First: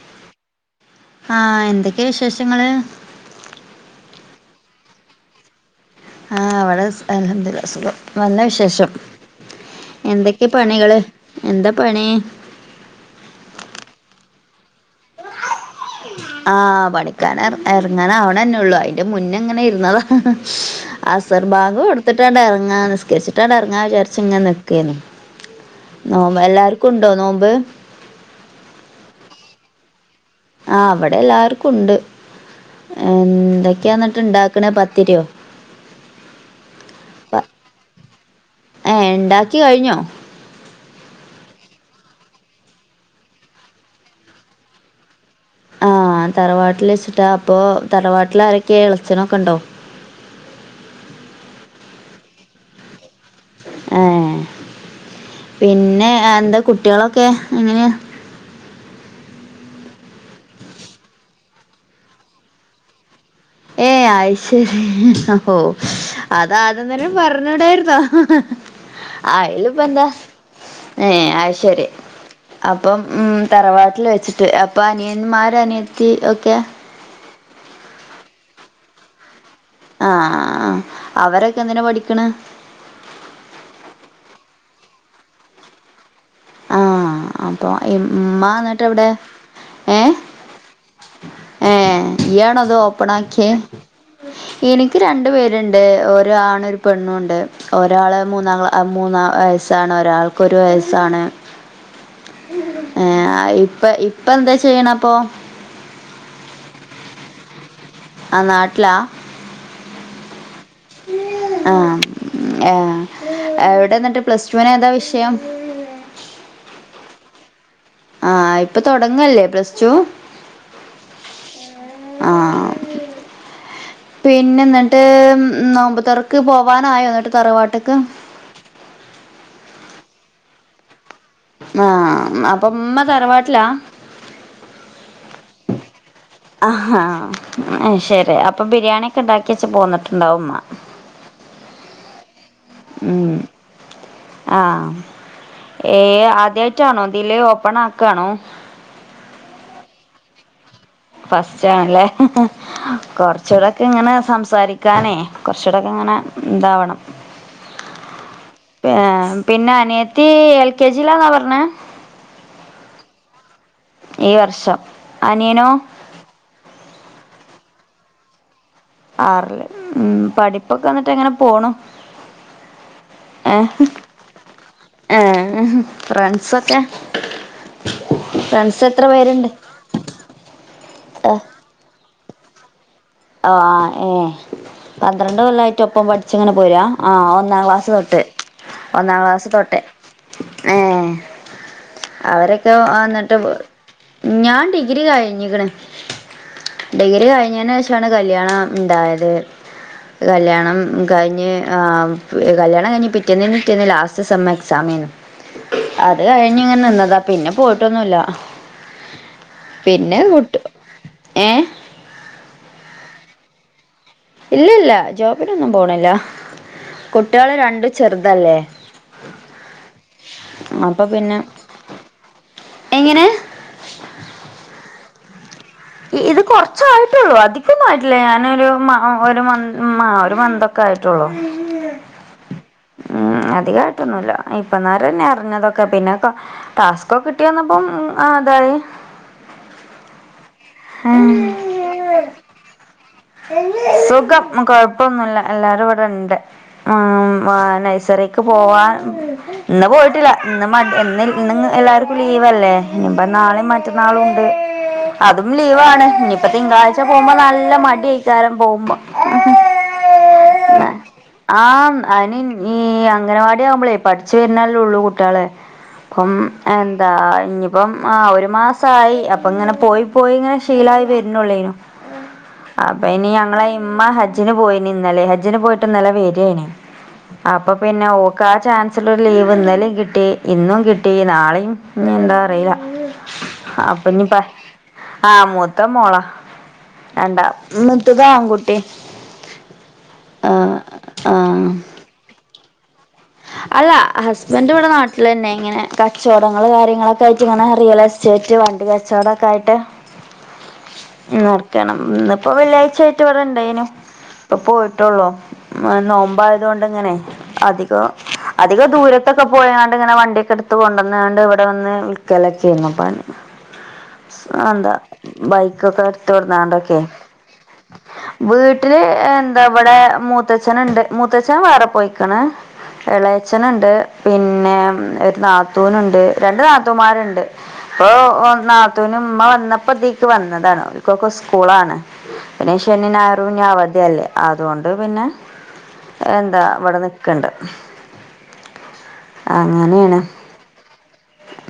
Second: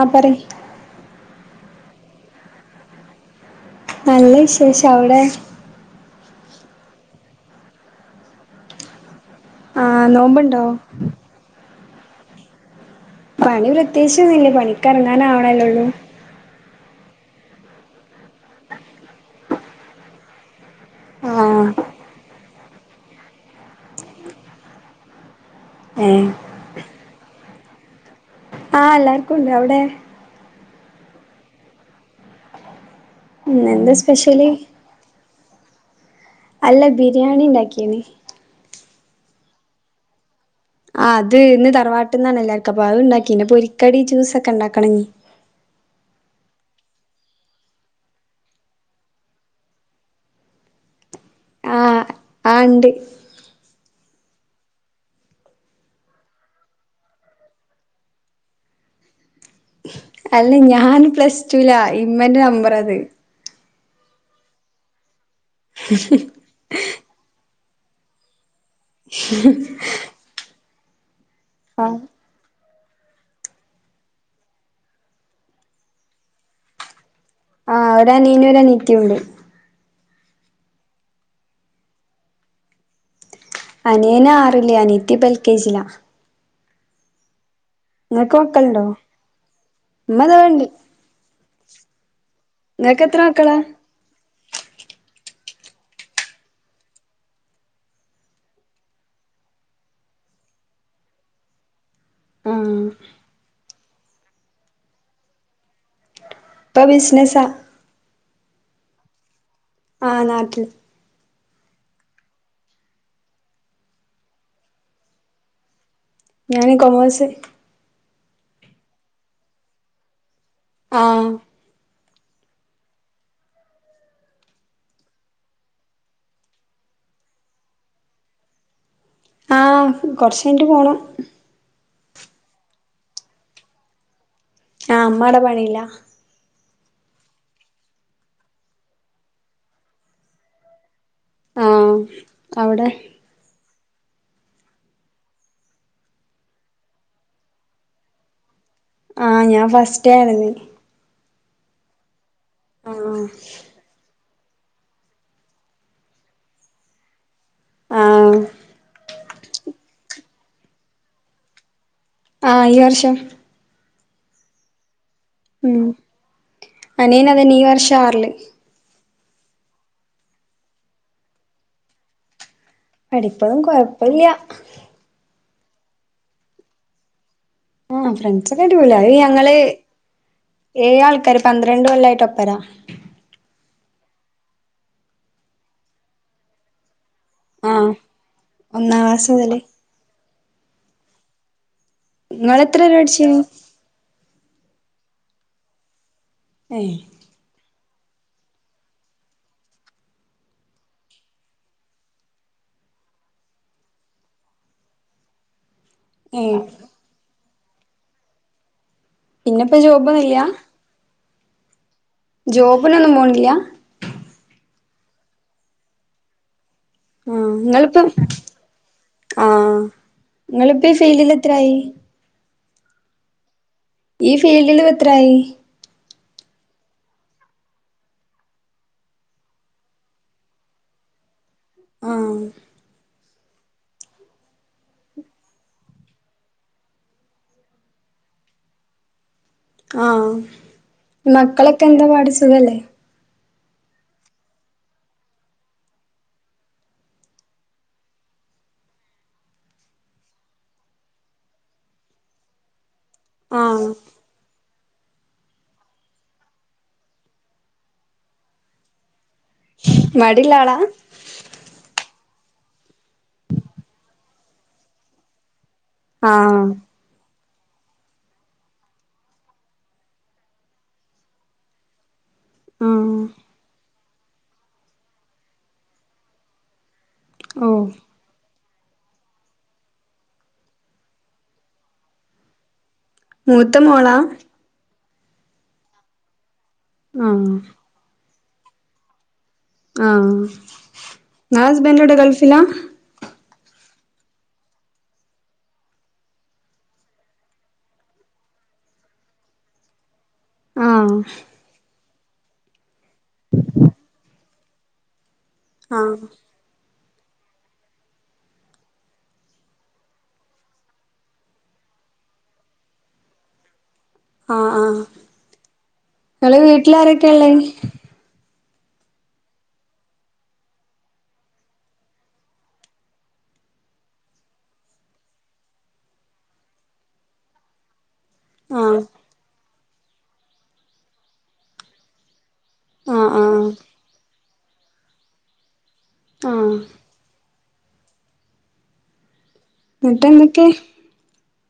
ആ പറയ് ആ എന്തൊക്കെയാ വിശേഷങ്ങള് നല്ല വിശേഷ അവിടെ ആ ഇവിടെ അലഹദില്ല സുഖം നല്ല വിശേഷം ആ എന്തൊക്കെ നോമ്പുണ്ടോ പണികള് എന്താ പണി പണി പ്രത്യേകിച്ചൊന്നില്ലേ പണിക്കറങ്ങാാനാവണല്ലോള്ളൂ ആ പണിക്കാന ഇറങ്ങാന ആണെന്നെ ഉള്ളു അയിന്റെ മുന്നെ എങ്ങനെ ഇരുന്നതാ ആ അസർബാഗും കൊടുത്തിട്ടാണ്ട് ഇറങ്ങാ നിസ്കരിച്ചിട്ടാണ്ട് ഇറങ്ങാ വിചാരിച്ച ഇങ്ങനെ നിക്കെന്ന് ഏ നോമ്പ് എല്ലാർക്കും ഉണ്ടോ നോമ്പ് ആ എല്ലാർക്കും ഉണ്ട് അവിടെ ആ അവിടെ എല്ലാവർക്കും ഉണ്ട് എന്താ എന്തൊക്കെയാ എന്നിട്ട് സ്പെഷ്യല് ഇണ്ടാക്കണേ പത്തിരിയോ അല്ല ബിരിയാണി ഉണ്ടാക്കിനി ഏ ഉണ്ടാക്കി കഴിഞ്ഞോ ആ് അത് ഇന്ന് തറവാട്ട്ന്നാണല്ലാർക്ക അപ്പൊ അത് ഉണ്ടാക്കി പൊരിക്കടി ജ്യൂസൊക്കെ ഉണ്ടാക്കണം ആ തറവാട്ടിൽ വെച്ചിട്ടാ അപ്പൊ തറവാട്ടിൽ ആരൊക്കെ ഇളച്ചനൊക്കെ ഉണ്ടോ ആണ്ട് ഏ പിന്നെ എന്താ കുട്ടികളൊക്കെ എങ്ങനെയ അല്ല ഞാൻ പ്ലസ് ടുലാ ഇമ്മന്റെ നമ്പർ അത് ഏയ് ആ ശരിഹോ അത് ആദ്യം തന്നെ പറഞ്ഞകൂടായിരുന്നോ ആയല ഇപ്പ എന്താ ഏ ആ ശരി അപ്പം ഉ തറവാട്ടിൽ വെച്ചിട്ട് അപ്പൊ അനിയന്മാര അനിയത്തി ഒക്കെ ആ ഒരാ അനിയാനും ഒരാ അനിയാത്തിണ്ട് ആ അവരൊക്കെ എന്തിനാ പഠിക്കണ് അനിയനാറില് അനിയത്തിപൊ എൽക്കേജില ആഹ അപൊ ഇമ്മ മക്കളുണ്ടോ ഇന്ന്ട്ടെവ്ടെ ഏഹ് ഇമ്മ ദാ ഇണ്ട് ഏഹ ഇയ്യാണോ ഇത് നിങ്ങക്ക് എത്ര ഓപ്പണാക്കിയെ മക്കളാ എനിക്ക് രണ്ട് പേര്ണ്ട് ഒരാണും ഒരു പെണ്ണുണ്ട്. ഒരാള് മൂന്നാം ക്ലാ മൂന്നാ വയസ്സാണ് ഒരാൾക്കൊരു വയസ്സാണ് ആഹ് ഏഹ ഇപ്പ ഇപ്പെന്താ ചെയ്യ്ണപ്പൊ പ. വിസ്നസാ ആ നാട്ട്ലാ ആഹ നാട്ടില് ആ ആ എവിടെ ഇന്ന്ട്ട്. പ്ലസ് ടൂനേതാ വിഷയം ഞാന് കൊമേഴ്സ് ആഹ് ഇപ്പൊ തൊടങ്ങല്ലേ പ്ലസ് റ്റൂ ആഹ് ആഹ് പിന്നെ ന്നട്ട് നോമ്പ്തൊറക്ക് പോവാനായോ ന്നട്ട് തറവാട്ട്ക്ക് ആഹ് കൊർച്ചെയ്ന്ട്ട് പോണം ആഹ് അപ്പം മ്മ തറവാട്ട്ലാ ആഹ് ഇമ്മാടെ പണീലാ അഹ് ഹാ അയ്ശെരി അപ്പൊ ബിര്യാണിക്കെ ഇണ്ടാക്ക്യെച്ച് പോന്ന്ട്ട്ണ്ടാവും മ്മാ അവ്ടെ ആഹ് ഏഹ് ആദ്യായ്റ്റാണൊ തില് ഓപ്പണാക്കാണോ? ആഹ് ഞാൻ ഫസ്റ്റായ്ര്ന്ന് ഫസ്റ്റ് ആണ് അല്ലെ ആഹ് കൊറ്ച്ചൂടൊക്കെ ഇങ്ങെനെ സംസാ സാരിക്കാനെ കൊർച്ചൂടെക്കെ ഇങ്ങെനെ ഇതാവെണം ആഹ് പിന്നെ പിന്നെ അനിയെത്തി എൽ കെ ജീലാന്നാ പർണെ ആഹ് ഈ വർഷം ഈ വർഷം. അനിയനോ? അനിയെന് അതെന്നെ ഈ വർഷം ആറ്ല് ആറ്ൽ ഉം പഠിപ്പൊക്കെ ഇന്നെട്ട് എങ്ങനെ പോണു പഠിപ്പൊന്നും കൊഴപ്പ ഇല്ല്യാ ഫ്രൻസൊക്കെ ആഹ് ഫ്രൻസൊക്കെ അടിപൊളിയാ. അയ് ഞങ്ങെൾ ഏഴ് ആൾക്കാര് ആഹ് പന്ത്രണ്ട് കൊല്ലായിട്ടൊ പ്പരാ ആഹ് ഏഹ് പന്ത്രണ്ട് കൊല്ലായിട്ട് ഒപ്പം പഠിച്ച് ഇങ്ങെനെ പോരാ ആഹ് ഒന്നാം ക്ലാസ് ആഹ് തൊട്ട്. ഒന്നാം ക്ലാസ് തൊട്ടെ ഏഹ് നിങ്ങള് അവരൊക്കെ എത്ര വരെ വന്ന്ട്ട് പഠിച്ചീന് വ് ഞാൻ ഡിഗ്രി കഴ്ഞ്ഞ്ക്ക്ണ് ഏഹ് ഡിഗ്രി കഴിഞ്ഞെന്ഷാണ് കല്യാണം ഇണ്ടായെത് കല്യാണം കഴിഞ്ഞ് ആഹ് കല്യാണം കഴിഞ്ഞ് പിറ്റേന്നിന്റെ പിറ്റേന്ന് ലാസ്റ്റ് സെമ് എക്സാമ് നു അത് ഏഹ് കഴിഞ്ഞ് ഇങ്ങെനെ നിന്നതാ. പിന്നെ പോയിട്ടൊന്നുല്ല പിന്നെപ്പോ ജോബ് ഒന്നും പിന്നെ ഇല്ല കുട്ട് ഏഹ് ജോബിനൊന്നും പോണ് ഇല്ല ഇല്ല ഇല്ല ജോബിനൊന്നും പോണ് ഇല്ല. കുട്ടെൾ ആഹ് രണ്ടും ഇങ്ങളിപ്പം ചെറ്ത് അല്ലെ ആഹ് ഇങ്ങളിപ്പൊ ഈ ഫീൽഡിൽ എത്രായി എങ്ങെനെ ഈ ഫീൽഡിൽ ഇപ്പം എത്രായി? ഇത് കൊർച്ചായിട്ടൊള്ളു അധികൊന്നും ആയിട്ടില്ല. ഞാനൊരു മ ഒരുമൻ ഒര് മന്തൊക്കെ ആയി ട്ടൊള്ളു ആഹ് അധികായ്ട്ടൊന്നുല്ല ഇപ്പന്നാരെന്നെ അർഞ്ഞതൊക്കെ പിന്നെ ടാസ്ക്കൊക്കെ കിട്ടിവന്നപ്പം അതായി ആഹ് ഉം മക്കളൊക്കെ എന്താ പാട് സുഖല്ലെ? സുഖം കൊഴപ്പൊന്നുല്ല എല്ലാരും ഇവടണ്ട് ഉം ആഹ് നെയ്സറിക്ക് പോവാൻ ഇന്ന് പോയ്ട്ട്ല്ല ഇന്ന് മടി ഇന്ന് ഇന്ന് എല്ലാർക്കു ലീവല്ലെ ഇനിപ്പ നാളീം, ആഹ് മറ്റന്നാളുണ്ട് അതും ലീവാണ് ഇനിപ്പ തിങ്കളാഴ്ച പോവുമ്പ നല്ല മടിയ് ക്കാരം പോവുമ്പം മടിള്ള ആളാ ആഹ് അയ്ന് ഈ അംഗനവാടി ആവുമ്പളേ പഠിച്ച് വെര്നലേള്ളു കുട്ട്യാള് അപ്പം ആഹ് എന്താ ഇഞ്പ്പം ആഹ് ഒരു മാസായി അപ്പങ്ങനെ പോയി പോയി ഇങ്ങനെ ശീലായി വര്നോള്ളേനു അപ്പ ആഹ് ഇനി ഞങ്ങളിമ്മ ഹജ്ജിന് പോയിനി ഇന്നലെ ഹജ്ജിന് പോയിട്ട് ഇന്നലെ വരെണി അപ്പൊ ഓഹ് പിന്നെ ഓ കാ- ചാൻസലർ ലീവ് ഇന്നലേകിട്ടി ഇന്നും കിട്ടി നാളെയും ഇനിന്താ അറിയില്ല മൂത്ത മോളാ ആഹ് മൂത്തമോള ആഹ് മൂത്തതാങ്കുട്ടി ആഹ് ഇങ്ങടഹസ്ബെൻഡെവിടെ ഗൾഫിലാ അല്ല ഹസ്ബൻഡിവിടെ നാട്ടിലെന്നെ ഇങ്ങനെ കച്ചവടങ്ങൾ കാര്യങ്ങളൊക്കായിറ്റിങ്ങനെ റിയലെസ്റ്റേ- റ്റ് വണ്ടികച്ചോടൊക്കായിട്ട് ആഹ് നടക്കാണ് ഇപ്പൊ വെള്ളിയാഴ്ചായിട്ട് ഇവിടെ ഇണ്ടായിനു ഇപ്പൊ പോയിട്ടോള്ളു ആഹ് നോമ്പായതോണ്ടിങ്ങനെ അധികോ അധികം ദൂരത്തൊക്കെ പോയങ്ങാണ്ടിങ്ങനെ വണ്ടിക്കെടുത്ത് കൊണ്ട്ന്നാണ്ട് ഇവിടെവന്ന് വിക്കലൊക്കെ ആയ്ന്നപ്പ ആഹ് എന്താ ആഹ് ബൈക്കൊക്കെ ഇങ്ങളെ എടുത്ത്കൊണ്ടന്നാണ്ടൊക്കെ വീട്ടിലാരൊക്കെള്ളേ വീ ട്ടില് എന്താവിടെ മൂത്തച്ഛന്ണ്ട് മൂത്തച്ഛൻ വേറെപോയിക്കണ് ഇളയച്ചന്ണ്ട് പിന്നെ ഒരു നാത്തൂനുണ്ട് രണ്ട്നാത്തുന്മാരെണ്ട് അപ്പോ ഒന്നാ ആഹ് അമ്മ വന്നപ്പൊ തീക്ക് വന്നതാണ് അവര്ക്കൊക്കെ സ്കൂളാണ് പിന്നെശനി ആഹ് ഞായറു ഇനി ആഹ് അവധിഅല്ലേ അതുകൊണ്ട് പിന്നെ എന്താ ആഹ് ഇവടെ നിക്കണ്ട് അങ്ങനെയാണ് എന്നിട്ട് എന്തൊക്കെ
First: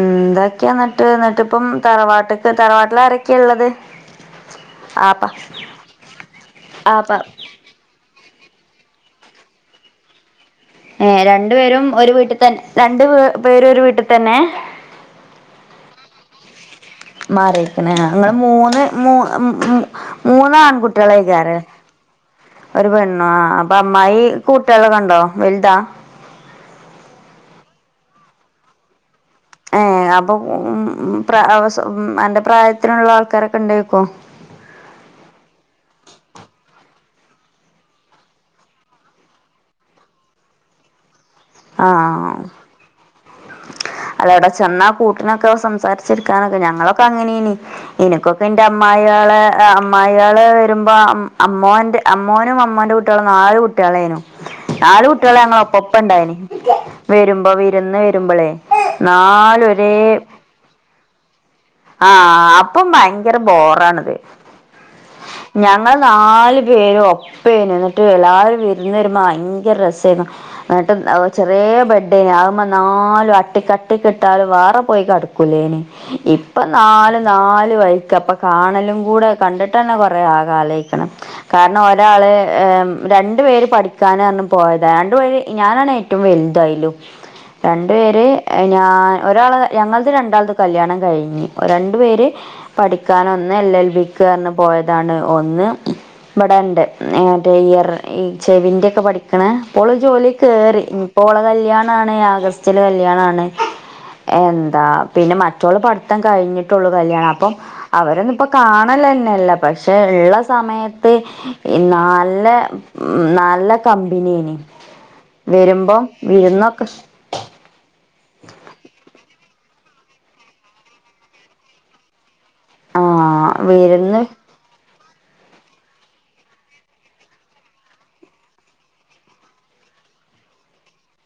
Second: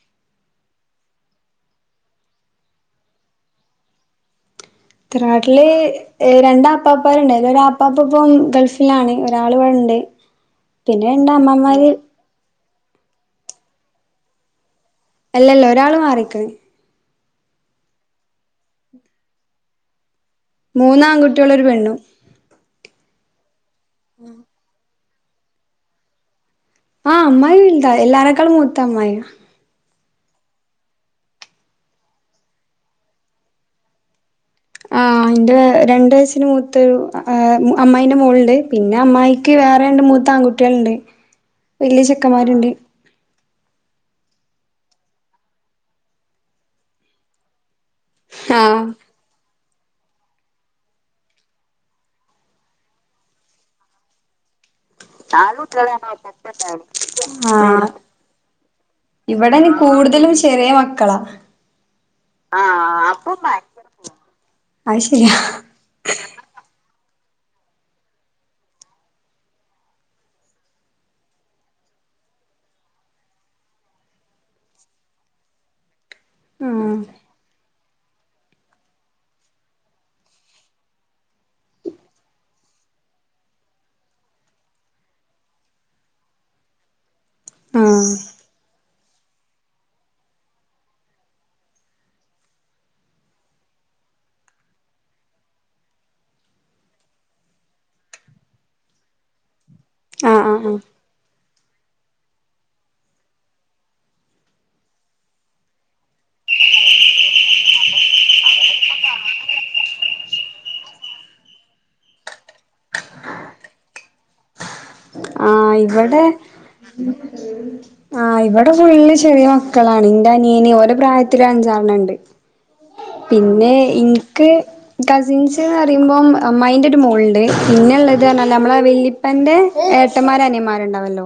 എന്തെക്കെയാന്നിട്ട് എന്നിട്ടിപ്പം തറവാട്ട്ക്ക് തറവാട്ടിലാരെക്ക്യ ഇള്ളത് തറവാട്ടില് ആപ്പ രണ്ടാപ്പാപ്പാരുണ്ടാര്ന്ന് ഒര് അപ്പാപ്പിപ്പം ഗൾഫിലാണ് ഒരാളിവിട്ണ്ട് ഏഹ് രണ്ടുപേരും ഒരു വീട്ടിതന്നെ രണ്ട് പേ പേരുരൊരുവീട്ടിതന്നേ അല്ലല്ല ഒരാള് മാറിക്കണ് മാറിക്കണ് ഇങ്ങള് മൂന്ന് മൂ മ് ഇം മൂന്ന് ആൺകുട്ടികളും ആൺകുട്ടികളേക്കാറ് ഒരു പെണ്ണും ഒരു പെണ്ണു ആഹ് അപ്പം അമ്മായി കൂട്ടിളെ ക ണ്ടോ വൽതാ ആഹ് അമ്മായി വെൽതാ എല്ലാരേക്കാളും മൂത്ത അമ്മായിയ ഏഹ് അപ്പൊ ഉം പ്ര അവ അന്റെ പ്രായത്തിനൊള്ള ആൾക്കാരൊക്കെ ഇണ്ടാരിക്കൊ ആഇൻ്റെ രണ്ട് യസിന് മൂത്തൊരു ആ അമ്മായിൻ്റെ മോള്ണ്ട് പിന്നെ അമ്മായിക്ക് വേറെണ്ട് മൂ ത്താൺകുട്ടിളിണ്ട് വലിയ ചെക്കന്മാരിണ്ട് അല്ലവിടെ ചെന്നാ കൂട്ടിനൊക്കെ സംസാരിച്ചിരിക്കാനൊക്കെ ഞങ്ങളൊക്കെ അങ്ങനേയ്നി എനിക്കൊക്കെന്റെ ആഹ് അമ്മായേളെ അമ്മായികള് വരുമ്പോ അം അമ്മോന്റെ അമ്മോനും അമ്മോന്റെ കുട്ട്യോളും നാല് കുട്ട്യളായ്നു നാല് കുട്ടികള ഞങ്ങളൊപ്പപ്പം ഇണ്ടായേന് വരുമ്പോ ആഹ് വിരുന്ന് വെരുമ്പോളേ ഇവിടെ നാല് ഇനി ഒരേ കൂടുതലും ചെറിയ മക്കളാ ആ അപ്പം ഭയങ്കര ബോറാണത് അത് ശരിയാ ഞങ്ങള് നാല് പേ രും ഒപ്പേനു എന്നിട്ട് എല്ലാവരും വിരുന്ന് വരുമ്പോ ഭയങ്കര രസേയിരുന്നു എന്നിട്ട് [unintelligible] ചെറിയ ബെഡേന് ആകുമ്പ നാലും അട്ട് കട്ടി കിട്ടാലും വേറെ പോയി കടക്കൂലേന് ഇപ്പം ആഹ് നാല് നാല് വൈ ക്കപ്പ കാണലും കൂടെ കണ്ടിട്ട് തന്നെ കൊറേ കാ കാലോയിക്കണ് കാരണം ഒരാള് രണ്ടു പേര് പഠിക്കാനാണ് പോയത് രണ്ടു പേര് ഞാനാണ് ഏ റ്റവും വലുതായിലു രണ്ടു ആഹ് പേര് ഏ ഞാൻ ഒരാൾ ഞങ്ങളത് രണ്ടാൾത് കല്യാണം കഴിഞ്ഞ് രണ്ടു പേര് പഠിക്കാന ഒന്ന് എൽ എൽ ബിക്ക് കയറന്ന് പോയതാണ് ഒന്ന് ഇബടണ്ട് ഹേ ഇയർ ചെവിന്റെ ഒക്കെ പഠിക്ക്‌ണേ ഓള് ജോലി ആഹ് ആഹ് കേറി ഓളെ കല്യാണാണ് ആഗസ്റ്റ്ല് കല്യാണാണ് എന്താ പിന്നെ മറ്റോൾ പഠിത്തം കഴിഞ്ഞിട്ടുള്ളൂ കല്യാണം അപ്പം അവരോന്നും ഇപ്പോ കാണാൻ ന്നല്ല പക്ഷെ ഇള്ള സമയത്ത് നല്ല നല്ല ബിനെനി ആ ഇവിടെ ആ ഇവിടെ ഫുള്ള് ചെറീ ക്കളാണ് ഇന്റെ അനിയന് ഓലെ പ്രായത്തിലും അഞ്ചാറണം ഇണ്ട് ആഹ് പിന്നെ വിരുന്ന് ഇൻക്ക് കസിൻസ് എന്ന് പറയുമ്പം അമ്മായിന്റൊരു മോൾണ്ട് പിന്നെള്ളത് പറഞ്ഞ നമ്മളെ വെല്ലിപ്പന്റെ ഏട്ട ട്ടന്മാര് അനിയൻന്മാര്ണ്ടാവല്ലോ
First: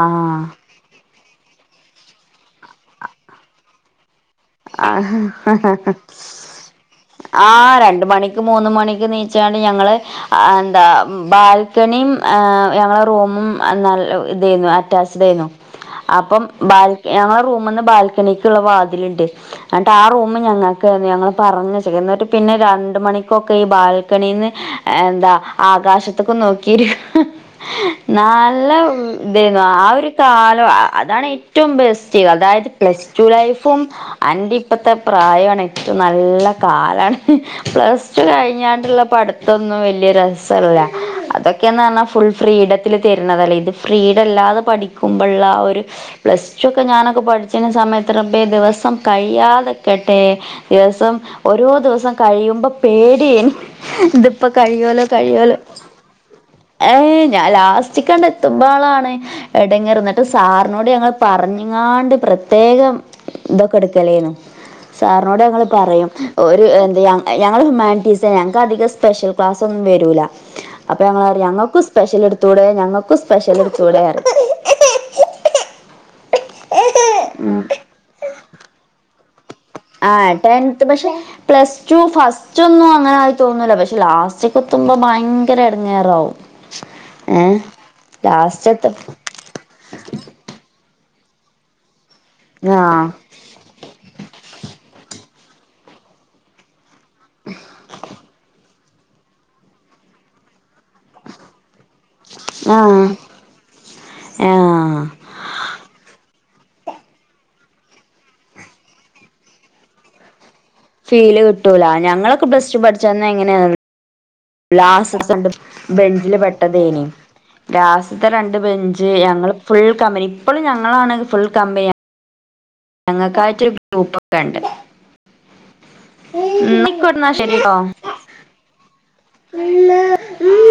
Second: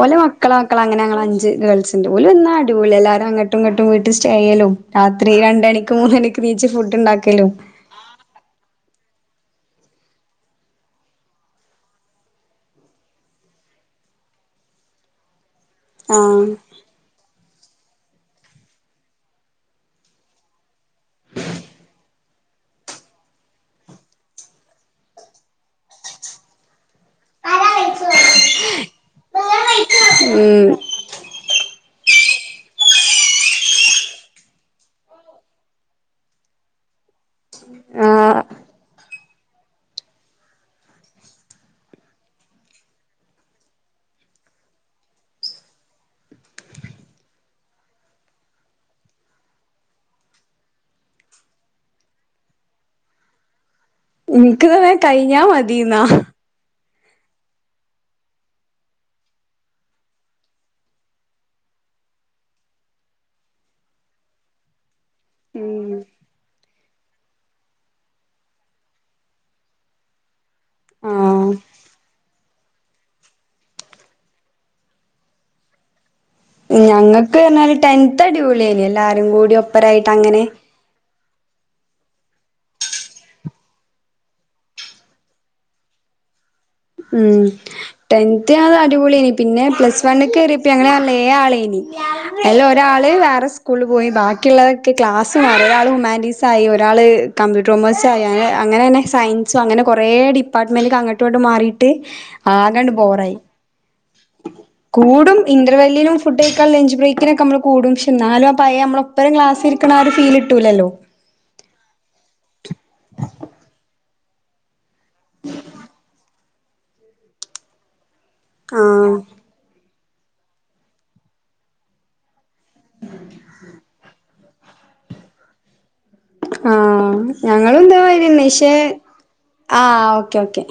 ഓലെ മക്കളെ മക്കള അങ്ങനെ ഗേൾസിന്റെ ഓലന്നും അടിപൊളി എല്ലാരും അങ്ങട്ടും ഇങ്ങട്ടും വീട്ട് ആ ഹാ ഹാ മൂന്നണിക്ക് നീച്ച് ഫുഡ് ആ ഇണ്ടാക്കലും രണ്ട് മണിക്കും മൂന്ന് മണിക്കും നീ ച്ചാണ്ട് ഞങ്ങള് എന്താ ബാൽകെണിം ഞങ്ങളെ റൂമും എ ഇതെന്നു അറ്റാച്ച്ഡ് ഏന്നു അപ്പം ആഹ് ബാൽ ഞങ്ങളെ റൂമ്ന്ന് ബാൽക്കണിക്ക്ള്ള വാതില്ണ്ട് ന്നട്ട് ആ റൂം ഞങ്ങൾക്ക് ഏയ്രുന്നു ഞങ്ങള് പറഞ് ചകെയ്നു എന്നിട്ട് പിന്നെ രണ്ട് മണിക്കൊക്കെ ഈ ബാൽക്കണി ന്ന് എന്താ ആകാശത്ത്ക്കും നോക്കി നല്ല ഇതെന്നു ആ രു കാലം ഉം അതാണ് ഏറ്റവും ബെസ്റ്റ് അതായത് പ്ലസ് ടു ലൈഫും അന്റെ ഇപ്പത്തെ പ്രായണ് ഏറ്റവും നല്ല കാലാണ് പ്ലസ് ടു ആഹ് കഴിഞ്ഞാണ്ട്ള്ള അട്ത്തൊന്നും വൽയ രസല്ല അതൊക്കെന്ന് പറഞ്ഞാ ഫുൾ ഫ്രീഡത്തില് തരുന്നതല്ലേ ഇത് ഫ്രീഡം അല്ലാതെ പഠിക്കുമ്പള്ള ആ ഒരു പ്ലസ് ടു ഒക്കെ ഞാനൊക്കെ പഠിചീനെ സമയത്ത് റബ്ബേ ദിവസം കഴിയാതെക്കട്ടെ ദിവസം ഓരോ ദിവസം കഴിയുമ്പം പേടിയേനി ഇത്പ്പ ഇൻക്ക് തന്നെ കഴിയോലോ കഴിഞ്ഞാ കഴിയോലോ മതീന്നാ ഏ ഞാൻ ലാസ്റ്റ്ക്കണ്ട് എത്തുമ്പോളാണ് എടങ്ങേറ് ഇങ്ങട്ട് സാറിനോട് ഞങ്ങള് പറഞ്ഞു ന്നാണ്ട് പ്രത്യേകം ഇതൊക്കെ ഇട്ക്കലേനു സാറിനോട് ഞങ്ങള് ഉം പറയും എന്താ ഞങ്ങള് ഹ്യുമാറ്റീസാ ഞങ്ങൾക്ക് അതികം സ്പെഷ്യൽ ക്ലാസൊന്നും വരൂല്ല അപ്പൊ ഞങ്ങറിം ആഹ് ഞങ്ങക്ക് സ് സ്പെഷ്യല് എടുതൂടെ ഞങ്ങൾക്കും സ്പെഷ്യൽ എടുതൂടെ അറിം ഞങ്ങക്ക്ർഞ്ഞാല് ടെൻത്ത് അടിപൊളിയെനി എല്ലാരും കൂടി ഒപ്പരായിട്ട് ആ അങ്ങനെ ടെൻത്ത് പക്ഷെ പ്ലസ് ടു ഫസ്റ്റ് ഒന്നും അങ്ങനെ ആയി തോന്നൂല പക്ഷെ ലാസ്റ്റ് കെത്തുമ്പോ ഭയങ്കര എടങ്ങേറാവും ഉം ഏ ടെൻത് ലാസ്റ്റ് ഞങ്ങക്ക്‌ എത്ത അടി പൊളി ഏനി പിന്നെ പ്ലസ് വൺക്കെറിയപ്പം ഞങ്ങ ഏഴാളെനി അയ്ൽ ആ ഒരാള് വേറെ സ്കൂള് പോയി ബാക്കിള്ളവർക്ക് ഒരാള് ഹുമാന്റിസ്സായി ഒരാള് കമ്പ്യൂട്ടർ കോമേഴ്‌സായി അങ്ങനെ സയൻസും അങ്ങനെ കൊറേ ഡിപ്പാർട്ട്മെന്റ്ക്ക്‌ അങ്ങട്ടും ഇങ്ങട്ടും മാറിട്ട് ആകാണ്ട് ആഹ് ബോറായി ആഹ് കൂടും ഇൻഡ്രവല്ലിനും ഫുഡ് ഒക്ക ലന്ജ് ബ്രേക്കിനൊക്കെ നമ്മള് കൂടും ഷേ എന്നാലും പയെ നമ്മളെ ഒപ്പം ക്ലാസ്സിരിക്ണ ആ ഒരു ഫീല് ഫീല് കിട്ടൂല ഞങ്ങളൊക്കെ പ്രസ്റ്റു പഠിചെന്ന് എങ്ങനെ ലാസ്റ്റ് ത്തെ ബെഞ്ചില് പെട്ടതേനി ലാസ്സ് ഇത്തെ രണ്ട് ബെഞ്ച് ആഹ് ഞങ്ങള് ഫുൾ കമ്പനി ഇപ്പളും ഞങ്ങളാണ് ഫുൾ കമ്പനി ഞങ്ങക്കായ്റ്റ് ഒരു ഗ്രൂപ്പകണ്ട് ആ ശരിട്ടോ ഞങ്ങളും ഇതേ മതിരെന്നെ ക്ഷെ ആ ഓക്കെ ഓക്കെ